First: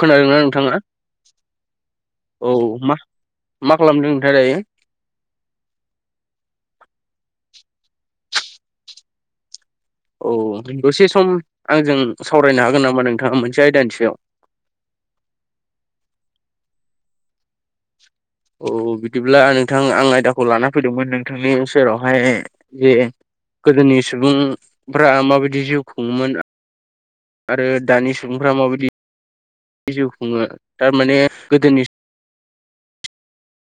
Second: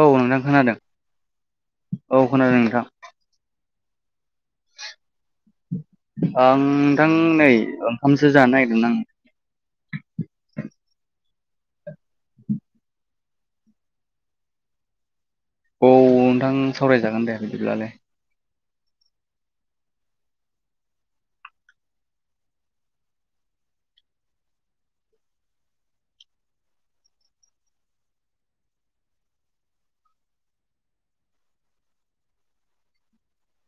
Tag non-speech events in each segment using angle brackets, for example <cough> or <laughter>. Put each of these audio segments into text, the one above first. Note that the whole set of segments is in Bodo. औ नोंथां ना नोंथाङा? औ खोनादों नोंथां मा मा खालामदों नोंथाङा दायो? आं नोंथां नै ओंखामसो जानो नागिरदों आं। औ दसे सम आंजों सावरायनो हागोन नामा नोंथाङा मोनसे आयदानि सायाव। औ नोंथां सावरायजागोन दे बिदिब्लालाय। औ बिदिब्ला नोंथां आं आयदाखौ लाना फैदोंमोन नोंथांनि सेरावहाय जे गोदोनि सुबुंफ्रा माबायदि जिउ खुङोमोन आरो दानि सुबुंफ्रा माबायदि जिउ खुङो दा माने गोदोनि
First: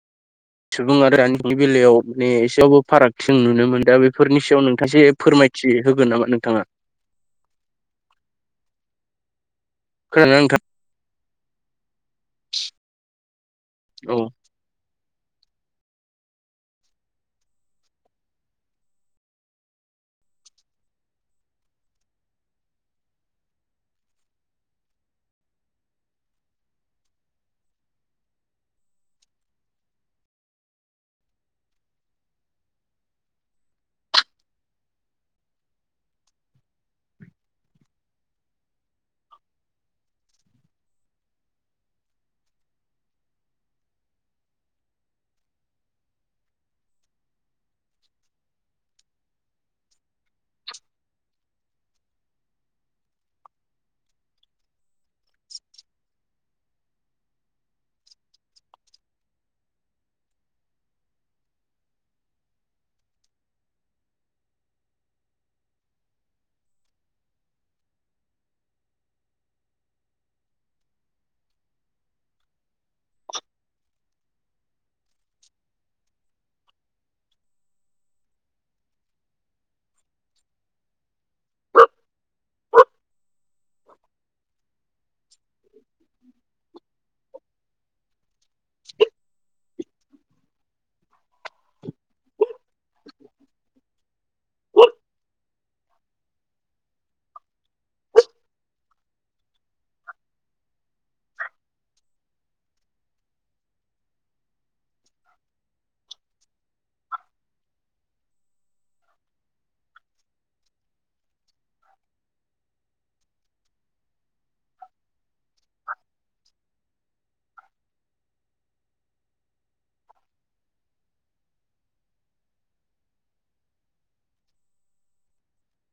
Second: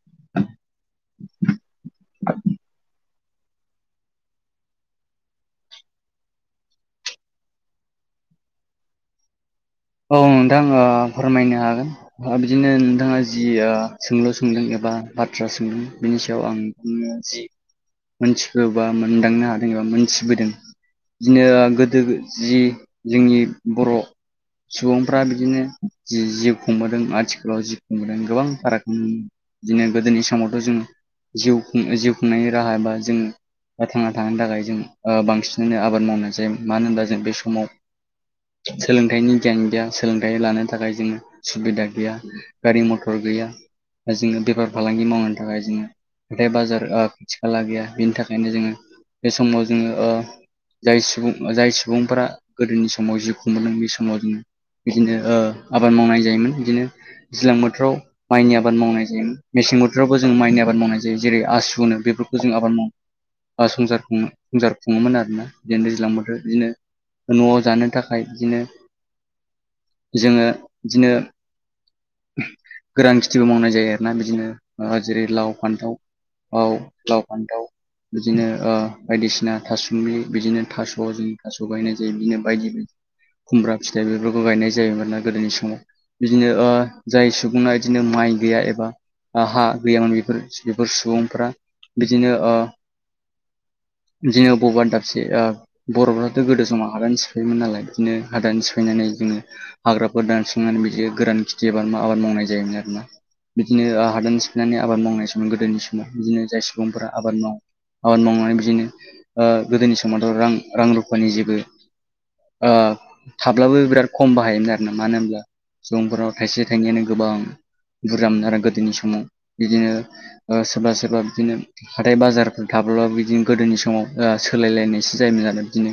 <inaudible> सुबुं आरो दानि जुगनि बेलायाव मानि एसेबाबो फाराग जों नुनो मोन दा बेफोरनि सायाव नोंथांसे फोरमायथि होगोन नामा नोंथाङा? औ नोंथां ओ फोरमायनो हागोन बिदिनो नोंथाङा जि औ सोंलु सोंदों एबा बाथ्रा सोंदों बिनि सायाव आं बुङो जि मोनथिबो बा मोनदांनो हादों एबा मोनथिबोदों बिदिनो गोदो गो जि जोंनि बर' सुबुंफ्रा बिदिनो जि-जिउ खुंबोदों आथिखालाव जिउ खुंबोदों गोबां फारागनि बिदिनो गोदोनि समावथ' जों जिउ खुं जिउ खुंनायनि राहा बा जों बा थांना थनि थाखाय जों ओ बांसिनानो आबाद मावना जायोमोन मानो होनबा जों बे समाव सोलोंथाइनि गियान गैया सोलोंथाइ लानो थाखाय जोङो सुबिदा गैया गारि मथर गैया जोंनो बेफार फालांगि मावनो थाखाय जोङो हथाय बाजार खाथि आ खाला गैया बिनि थाखायनो जोङो बे समाव जोङो ओ जाय सुबुं जाय सुबुंफोरा गोदोनि समाव जिउ खुंबोदों बे समाव जों बिदिनो ओ आबाद मावनाय जायोमोन बिदिनो दैज्लां बोथोराव माइनि आबाद मावनाय जायो। मेसें बोथोरावबो जों माइनि आबाद मावनाय जायो जेरै आसु नो बेफोरखौ जों आबाद मावो। आ संसार खुङो संसार खुङोमोन आरो ना जेन दैज्लां बोथोर बिदिनो। न'आव जानो थाखाय बिदिनो जोङो बिदिनो गोरान खेथिबो मावनाय जायो आरोना बिदिनो। ओ जेरै लाव फान्थाव औ लाव फान्थाव। बिदिनो ओ बायदिसिना था सुमब्लि बिदिनो थास' जों थास' गायनाय जायो बिदिनो बायदि खुमब्रा फिथाइ बेफोरखौ गायनाय जायो मानोना गोदोनि समाव बिदिनो ओ जाय सुबुंआ बिदिनो माइ गैया एबा बा हा गैयामोन बेफोर बेफोर सुबुंफोरा बिदिनो ओ बिदिनो बबा दाबसे आ बर'फ्राथ' गोदो समाव हादान सिफायोमोन नालाय बिदिनो हादान सिफायनानै जोङो हाग्राफोर दानस्रांनानै बिदि गोरान खिथि एबा आबाद मावनाय जायोमोन आरोना। बिदिनो हादान सिफायनानै आबाद मावनाय समाव गोदोनि समाव बिदिनो जाय सुबुंफोरा आबाद माव आबाद मावनानै बिदिनो ओ गोदोनि समावथ' रां रां रुफानि जेबो ओ थाब्लाबो बिराद खम बाहायोमोन आरोना। मानो होनब्ला सुबुंफोराव थाइसे थाइनैयानो गोबां बुरजामोन आरो। गोदोनि समाव बिदिनो ओ सोरबा सोरबा बिदिनो हाथाय बाजारफोर थाब्लाबो बिदिनो गोदोनि समाव ओ सोलायलायनायसो जायोमोन आरो बिदिनो।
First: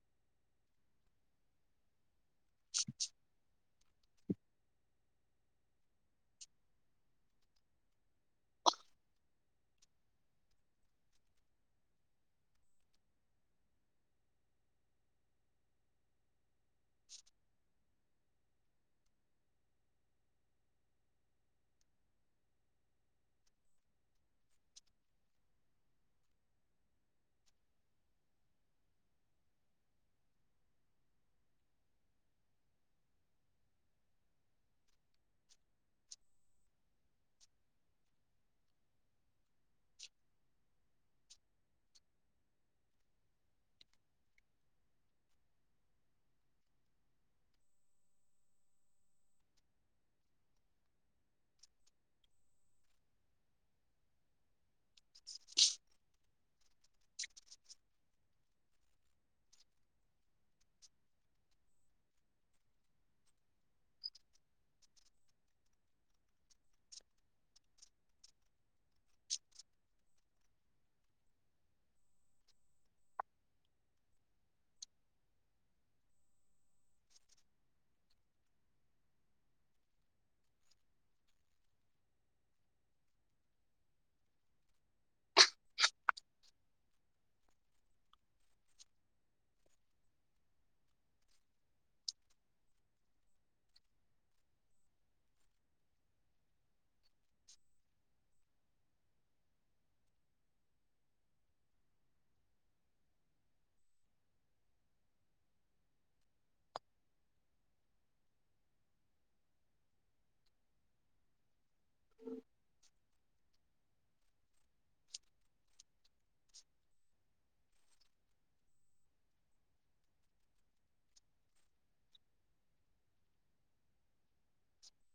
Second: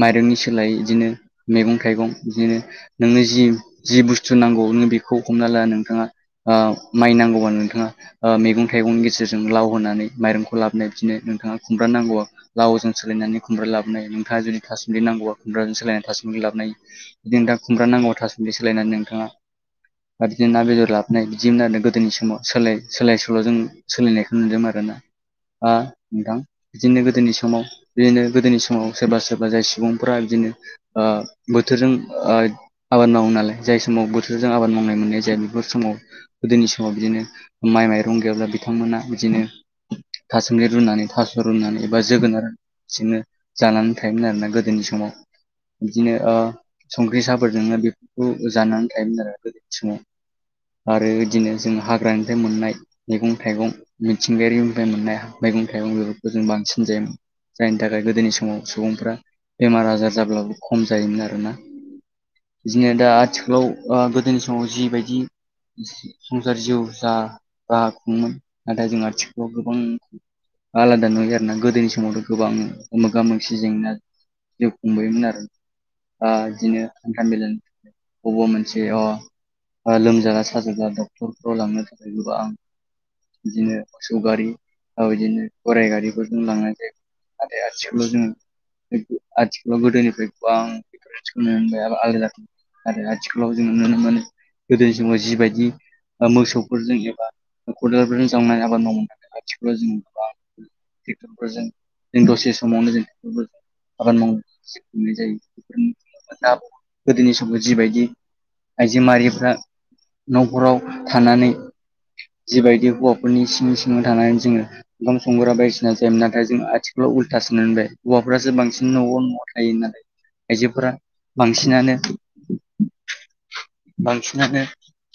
माइरंनि सोलाय बिदिनो मैगं थाइगं बिदिनो नोंनो जि जि बुस्थु नांगौ नों बेखौ हमना ला नोंथाङा ओ माइ नांगौबा नोंथाङा ओ मैगं थाइगंनि गेजेरजों लाव होनानै माइरंखौ लाबोनाय बिदिनो नोंथाङा खुमब्रा नांगौबा लावजों सोलायनानै खुमब्रा लाबोनाय नोंथाङा जुदि था सुमब्लि नांगौबा खुमब्राजों सोलायनानै था सुमब्लि लाबोनाय। जुदि नोंथां खुमब्रा नांगौबा था सुमब्लि सोलायनानै नोंथाङा आरो बिदिनो ना बेदर लाबोनाय बिदिमोन आरोना गोदोनि समाव सोलाय सोलाय सोल'जों सोलिनायखौ नुदोंमोन आरोना ओ नोंथां। बिदिनो गोदोनि समाव बिदिनो गोदोनि समाव सोरबा सोरबा जाय सुबुंफोरा बिदिनो ओ बोथोरजों ओ आबाद मावो नालाय जाय समाव बोथोरजों आबाद मावनाय मोननाय जाया। बेफोर समाव गोदोनि समाव बिदिनो माइ माइरं गैयाब्ला बिथांमोना बिदिनो था सुमब्लि रुनानै थास' रुनानै एबा जोगोनार सिनो जानानै थायोमोन आरोना गोदोनि समाव। बिदिनो ओ संख्रि साहाफोरजोंनो बेफोरखौ जानानै थायोमोन आरो गोदोनि समाव आरो बिदिनो जों हाग्रानिफ्राय मोननाय मैगं थाइगं मिथिंगायारिनिफ्राय मोननाय मैगं थाइगं बेफोरखौ जों बांसिन जायोमोन। जायनि थाखाय गोदोनि समाव सुबुंफ्रा बेमार आजार जाब्लाबो खम जायोमोन आरोना। बिदिनो दा आथिखालाव ओ गोदोनि समाव जिबायदि संसार जिउ जा बाहाग खुङोमोन नाथाय जों आथिखालाव गोबां आलादा नुयो आरोना। गोदोनि समावथ' गोबां मोगा मोगि जेंना जिउ खुंबोयोमोन आरो। ओ बिदिनो हान्था मेलानि अबावबा मोनसे अ ओ लोमजाबा साजाबा डक्टरफ्राव लांनो थाखाय गोबां बिदिनो मोसौ गारि बा बिदिनो गराइ गारिफोरजों लांनाय जायो। आरो आथिखालाव जोङो आथिखालाव गोदोनिफ्राय गोबां बेफोरबायदि खौनो मोनबाय आरो आलादा आरो आथिखालाव जोङो नुनो मोनो गोदोनि समाव जिबायदि मोसौफोरजों एबा खदालरफोरजों जावनाय आबाद मावोमोन आथिखालाव जों गोबां ट्रेक्टरफोरजों जों दसे समावनो जों आबाद मावो। जायोमोन बेफोर दा गोदोनि समाव जिबायदि आइजो माहारिफ्रा न'खराव थानानै जिबायदि हौवाफोरनि सिं सिङाव थानानै जोङो ओंखाम संग्रा बायदिसिना जायो। नाथाय जों आथिखालाव उननो होनबाय हौवाफ्रासो बांसिन न'आव न'आव थायो नालाय आइजोफोरा बांसिनानो बांसिनानो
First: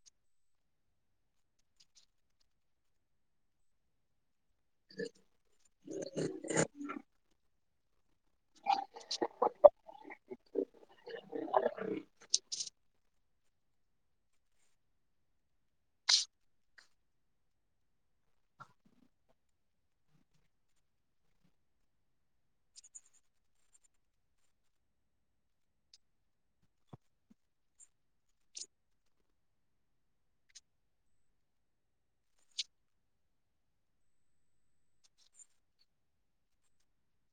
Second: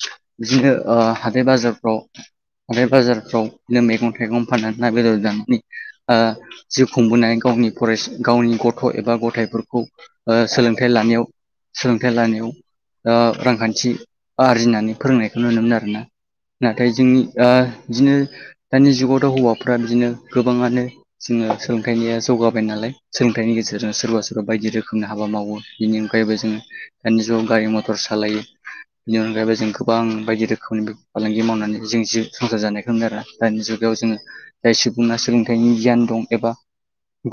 बिदिनो हाथाय बाजारफ्राव आरो बाजारफ्राव बिनो मैगं थाइगं फाननानै ना बेदर जानानै ओ जिउ खुंबोनानै गावनि फराय गावनि गथ' एबा ग' खौ ओ सोलोंथाइ लानायाव सोलोंथाइ लानायाव ओ रांखान्थि आरजिनानै फोरोंनायखौ नुनो मोनो आरोना। नाथाय जोंनि ओ बिदिनो दानि जुगावथ' हौवाफ्रा बिदिनो गोबाङानो जोङो सोलोंथाइनिया जौगाबाय नालाय सोलोंथाइनि गेजेरजों सोरबा सोर बे बायदि रोखोमनि हाबा मावो बेनि अनगायैबो जोङो दानि जुगाव गारि मथर सालायो। बेनि अनगायैबो जों गोबां बायदि रोखोमनि फालांगि मावनानै जों जिउ संसार जानायखौ मोनो आरो। दानि जुगायाव जोङो जाय सुबुंना सोलोंथाइनि गियान दं एबा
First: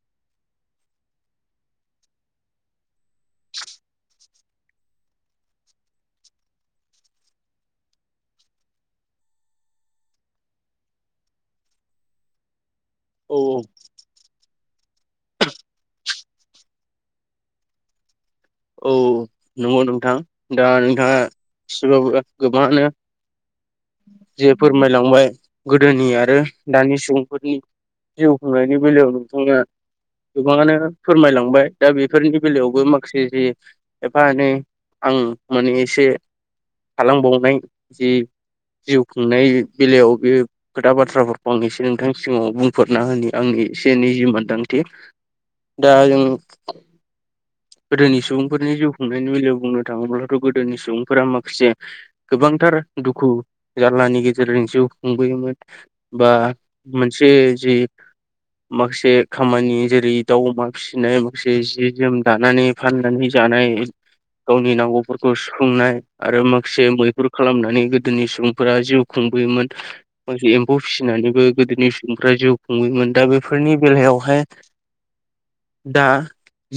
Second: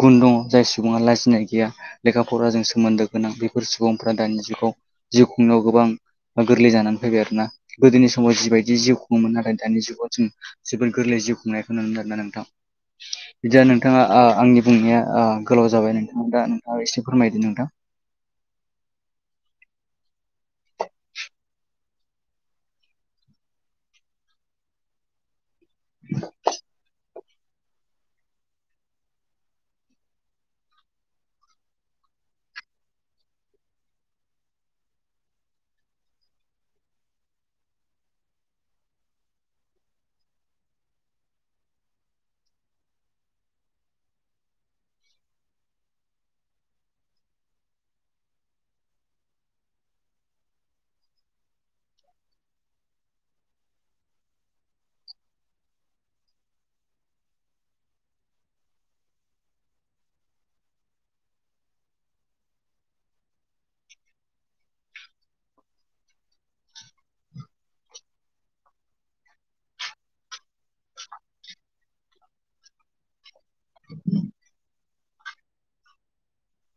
गुन दङ जाय सुबुङा लाजिनाय गैया लेखा फराजों सोमोन्दो गोनां बेफोर सुबुंफ्रा दानि जुगाव जिउ खुंनायाव गोबां गोरलै जानानै फैबाय आरो ना गोदोनि समाव जिबायदि जिउ खुङोमोन नाथाय दानि जुगाव जों जोबोर गोरलैउ खुंनायखौ नु मोनदों आरो ना नोंथां। औ बिदिया नोंथाङा आं आंनि बुंनाया गोलाव जाबाय नोंथाङा दा नोंथाङा एसे फोरमायदो नोंथां। औ नंगौ नोंथां दा नोंथाङा एसेबाबो गोबाङानो जे फोरमायलांबाय गोदोनि आरो दानि सुबुंफोरनि जिउ खुंनायनि बेलायाव नोंथाङा गोबाङानो फोरमायलांबाय। दा बेफोरनि बेलायावबो माखासे एफा एने आं माने एसे थालांबावनाय जि जिउ खुंनाय बेलायाव बेयो खोथा बाथ्राफोरखौ आं एसे नोंथांनि सिगाङाव बुंफोरना होनो आंनि एसे एनि जि मोनदांथि दा जों गोदोनि सुबुंफोरनि जिउ खुंनायनि बेलायाव बुंनो थाङोब्लाथ' गोदोनि सुबुंफोरा माखासे गोबांथार दुखु जारलानि गेजेरजों जिउ खुंबोयोमोन। बा मोनसे जि माखासे खामानि जेरै दाउ अमा फिसिनाय माखासे जि जोम जानानै फाननानै जानाय गावनि नांगौफोरखौ सुफुंनाय आरो माखासे मैफोहुर खालामनानै गोदोनि सुबुंफोरा जिउ खुंबोयोमोन माखासे एम्फौ फिसिनानैबो गोदोनि सुबुंफ्रा जिउ खुंबोयोमोन दा बे फोरनि बेलायावहाय दा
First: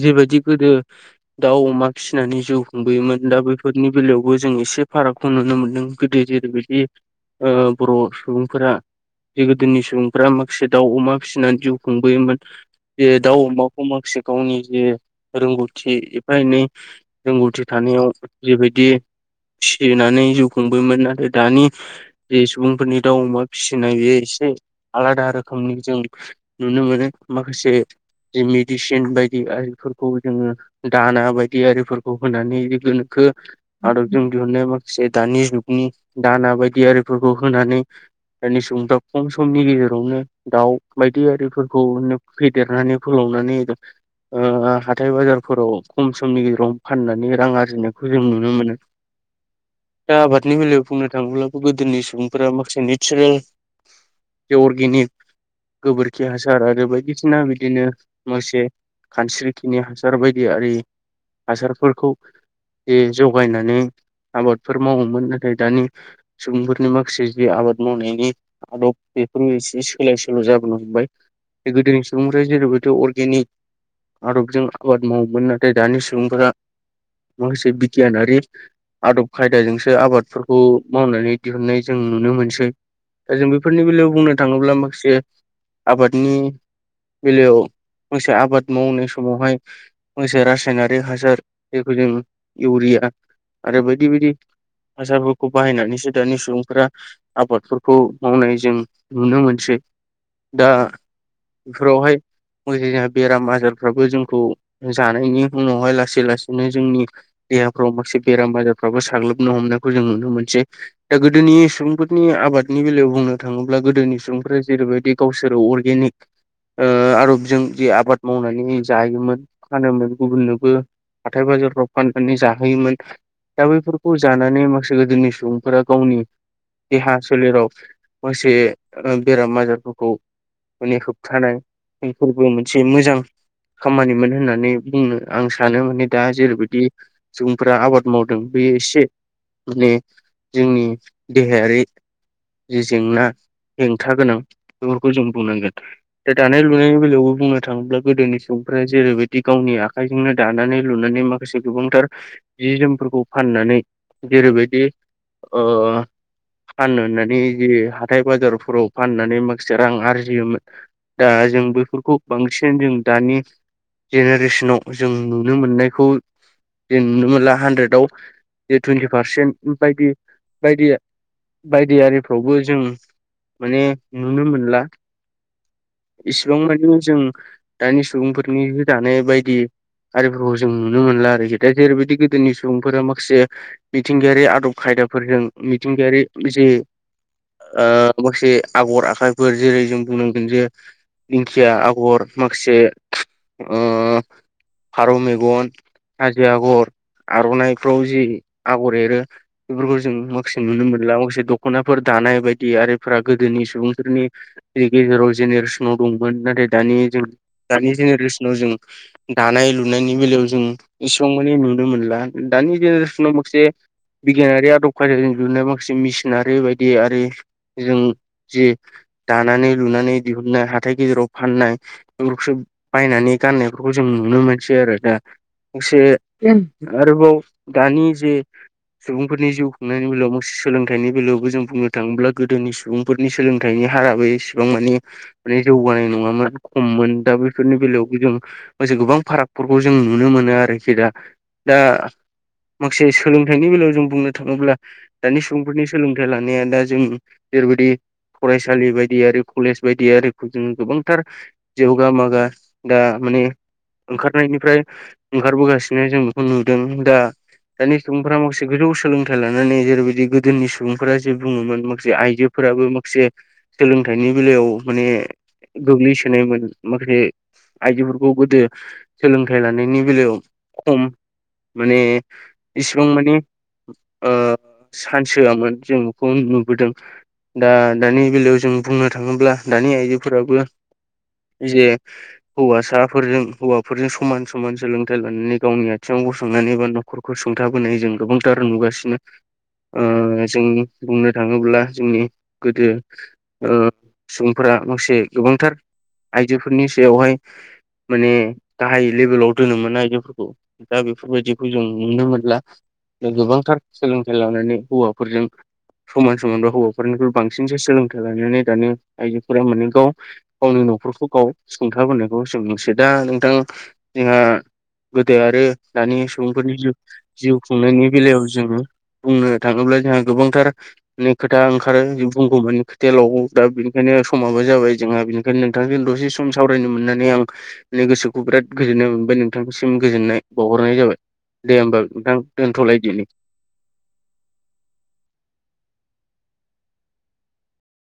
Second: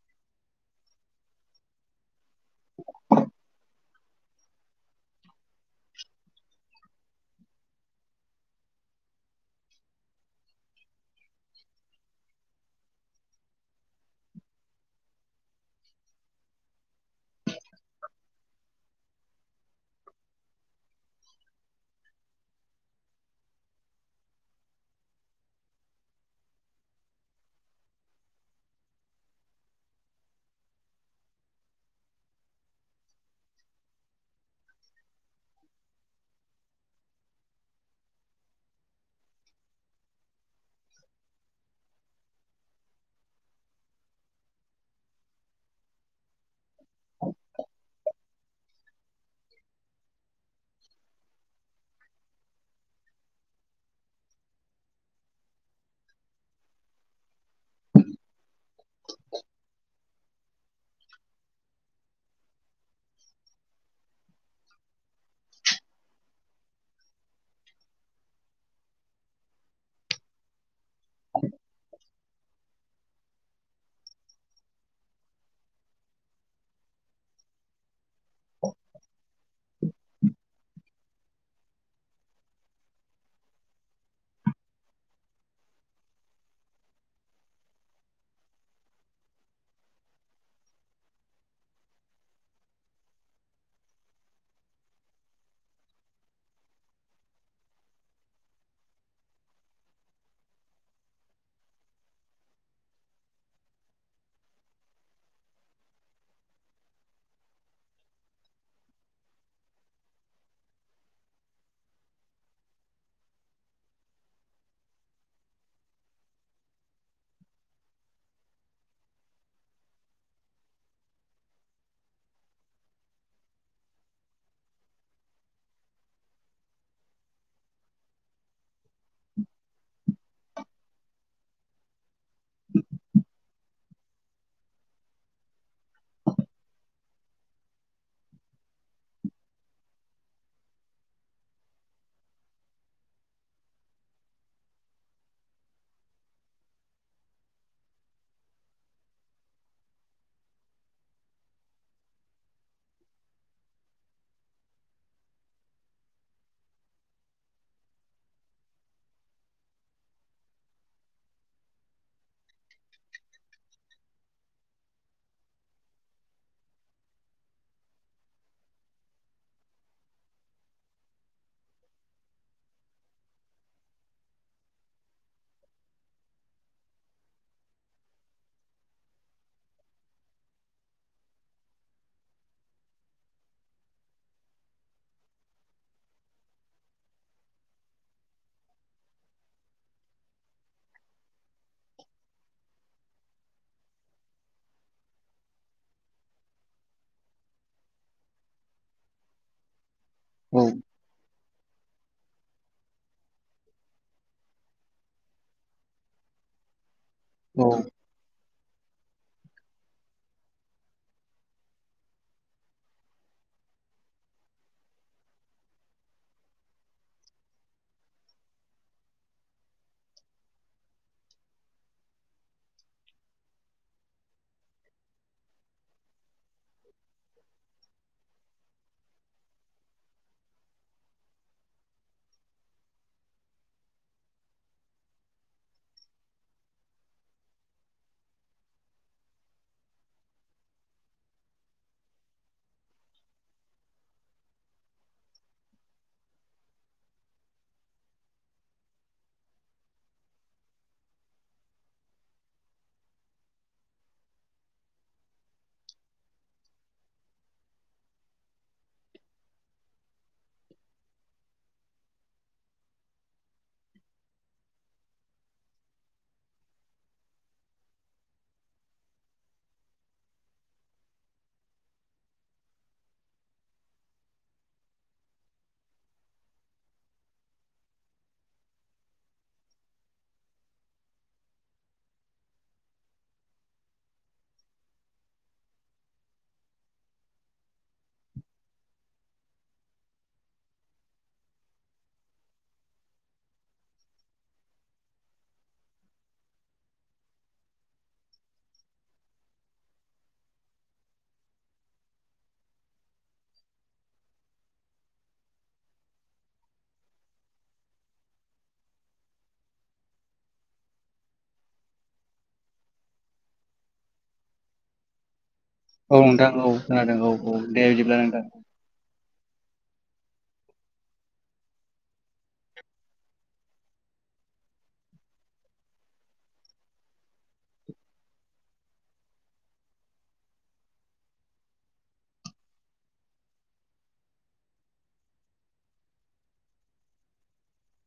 जिबायदि गोदो दाउ अमा फिसिनानै जिउ खुंबोयोमोन दा बेफोरनि बेलायावबो जों एसे फारागखौ नुनो मोनदों गोदो जेरैबायदि ओ बर' सुबुंफोरा बे गोदोनि सुबुंफोरा्रा माखासे दाउ अमा फिसिनानै जिउ खुंबोयोमोन बे दाउ अमाखौ माखासे गावनि जे रोंगौथि एफा एनै रोंगौथि थानायाव बेबायदि फिसिनानै जिउ खुंबोयोन नाथाय दानि बे सुबुंफोरनि दाउ अमा फिसिनाय बेयो एसे आलादा रोखोमनि जों नुनो मोनो माखासे जि लेडिसिन बायदि आयेनफोरखौ जोङो दाना बायदि आरिफोरखौ होनानै गोनोखो आदबजों दिहुनाय माखासे दानि जुगनि दाना बायदि आरिफोरखौ होनानै दानि सुबुंफ्रा खम समनि गेजेरावनो दाउ बायदि आरिफोरखौनो फेदेरनानै फोलावनानै ओ हा हाथाइ बाजारफोराव खम समनि गेजेराव फाननानै रां आरजिनायखौ जों नुनो मोनो। दा आबादनि बेलायाव बुंनो थाङोब्लाबो गोदोनि सुबुंफोरा माखासे नेचारेल बे अर्गेनिक गोबोरखि हासार आरो बायदिसिना बिदिनो मोसे खानस्रि खिनि हासार बायदि आरि हासारफोरखौ बे जगायनानै आबादफोर मावोमोन नाथाय दानि सुबुंफोरनि माखासे जि आबाद मावनायनि आदब बेफोर एसे सोलाय सोल' जाबोनो हमबाय बे गोदोनि सुबुंफ्रा जेरैबायथ' अर्गेनिक आदबजों आबाद मावोमोन नाथाय दानि सुबुंफोरा माखासे बि गियानारि आदब खायदाजोंसो आबादफोरखौ मावनानै दिहुुननाय जों नुनो मोनसै। दा जों बेफोरनि बेलायाव बुंनो थाङोब्ला माखासे आबादनि बेलायाव मोनसे आबाद मावनाय स मावहाय मसे रासायनारिक हासार जखौ जों इउरिया आरो बायदि बायदि हासारफोरखौ बाहायनानैसो दानि सुबुंफोरा आबादफोरखौ मावनाय जों नुनो मोनसै दा बेफोरावहाय म जोंहा बेराम आजार फोराबो जोंखौ जानायनि उनावहाय लासै लासैनो जोंनि देहाफ्राव माखासे बेराम आजारफ्राबो साग्लोबनो हमनायखौ जों नुनो मोनसै दा गोदोनि सुबुंफोरनि आबादनि बेलायाव बुंनो थाङोब्ला गोदोनि सुबुंफोरा जेरैबायदि गावसोरो अर्गेनिक आबजों जे आबाद मावनानै जायोमोन फानोमोन गुबुननोबो हाथथाय बाजारफ्राव फाननानै जाहोयोमोन दा बैफोरखौ जानानै माखासे गोदोनि सुबुंफोरा गावनि देहा सोलेराव माखासे बेराम आजारफोरखौ माने होबथानाय जोंफोरबो मोनसे मोजां खामानिमोन होननानै बुंनो आं सानो माने दा जेरैबायदि सुबुंफोरा आबाद मावदों बेयो एसे माने जोंनि देहायारि जि जेंना हेंथा गोनां बेफोरखौ जों बुंनांगोन द दानाय लुनायनि बेलायावबो बुंनो थाङोब्ला गोदोनिसो ओमफ्राय जेरैबायदि गावनि आखाइजोंनो दानानै लुनानै माखासे गोबांथार जि जोमफोरखौ फाननानै जेरैबायदि फाननो होननानै जि हाथाय बाजारफोराव फाननानै माखासे रां आरजियोमोन दा जों बैफोरखौ बांसिन जों दानि जेनेरेसनाव जों नुनो मोननायखौ जों नुनो मोनला हानद्रेदआव जे टुइन्टि पारसेन्ट बायदि बायदि। बायदि आरिफ्रावबो जों माने नुनो मोनला इसिबां मानिे जों दानि सुबुंफोरनि दानाय बायदि आरिफोरखौ जों नुनो मोनला आरोखिा जेरैबायदि गोदोनि सुबुंफोरा माखासे मिथिंगायारि आदब खायदाफोरजों मिथिंगायारि जे माखासे आगर आखाइफोर जेरै जों बुंनांगोन जे दिंखिया आगर माखासे फारौ मेगन हाजो आगर आर'नाइफ्राव जि आगर एरो बेफोरखौ जों औ माखसे नुनो मोनला मसे दख'नाफोर दानाय बायदि आरिफोरा गोदोनि सुबुंफोरनि गेजेराव जेनेरेसनाव दंमोन नाथाय दानि जों औ दानि जेनेरेसनाव जों दानाय लुनायनि बेलायाव जों इसिबां मानिे नुनो मोनला दानि जेनेरेसनाव मोनाखसे बिगियानारि आदब खों जुनाय माखासे मसििनारि बायदि आरि जों जि दानानै लुनानै दिहुननाय हाथाय गेजेराव फाननाय बायनानै गाननायफोरखौ जों नुनो मोनसै आरो दा एसे आरोबाव दानि जे सुबुंफोरनि जिउ खुंनायनि बेलायाव मोनसे सोलोंथाइनि बेलायावबो जों बुंनो थाङोब्ला गोदोनि सुबुं बेफोरनि सोलोंथाइनि हाराबो एसेबां मानि माने जौगानाय नङामोन खममोन दा बे बेफोरनि बेलायावबो जोंसे गोबां फारागफोरखौ जों नुनो मोनो आरोखि दा दा माखसे सोलोंथाइनि बेलायाव जों बुंनो थाङोब्ला दानि सुबुंफोरनि सोलोंथाइ लानाया दा जों जेरै'बायदि फरायसालि बायदियि कलेज बायदि यारिफोजों गोबांथार जौगा मागा दा माने ओंखारनायनिफ्राय ओंखारबोगासिनो जों बेखौ नुदों दा। दानि सुबुंफोरा माखासे गोजौ सोलोंथाइ लानानै जेरै'बायदि गोदोनि सुबुंफोरा जे बुङोमोन माखासे आइजो फोराबो माखासे सोलोंथाइनि बेलायाव माने गोग्लैसोनायमोन‌। माखासे आइजोफोरखौ गोदो सोलोंथाइ लानायनि बेलायाव खम माने इसिबां मानि ओ चान्स होआमोन जों बेखौ नुबोदों। दा दानि बेलायाव जों बुंनो थाङोब्ला दानि आइजोफोराबो। जे हौवासाफोरजों हौवाफोरजों समान समान सोलोंथायाइ लानानै गावनि आथिङाव गसंनानै बा न न'खरखौ सुंथाबोनाय जों गोबांथार नुगासिनो। ओ जों बुंनो थाङोब्ला जोंनि गोदो ओ सुबुंफोरा मसे गोबांथार आइजोफोरनि सायावहाय। माने गाहाय लेभेलाव दोनोमोन आयजोफोरखौ। दा बेफोरबायदिखौ जों नुनो मोनला। ओ गोबांथार सोलोंथाइ लानानै हौवाफोरजों समान सो मोनबा हौवाफोरनिफ्राय बांसिनसो सोलोंथाइ लानानै दानि आइजोफोरा माने गाव गावनि न'खरखौ गाव सुंथाबोनो बावसो मोसे दा नोंथां जोंहा गोदो आरो। औ दानि नोंथां औ सुबुंफोरनि जिउ खोनादों औ जिउ औ दे खुंनायनि बिदिब्ला नोंथां बेलायाव जोङो। बुंनो थाङोब्ला जोंहा गोबांथार नो खोथा ओंखारो जि बुगौ माने खोथायालावगै दा बेनिखायनो समाबो जाबाय जोंहा बेनि <inaudible> नोंथांजों दसे सम सावरायनो मोनना नै आं गोसोखौ बिराद गोजोननाय मोनबाय नोंथांनिसिम गोजोननाय बावहरनाय जाबाय। दे होमबा नोंथां दोनथ'लायदि।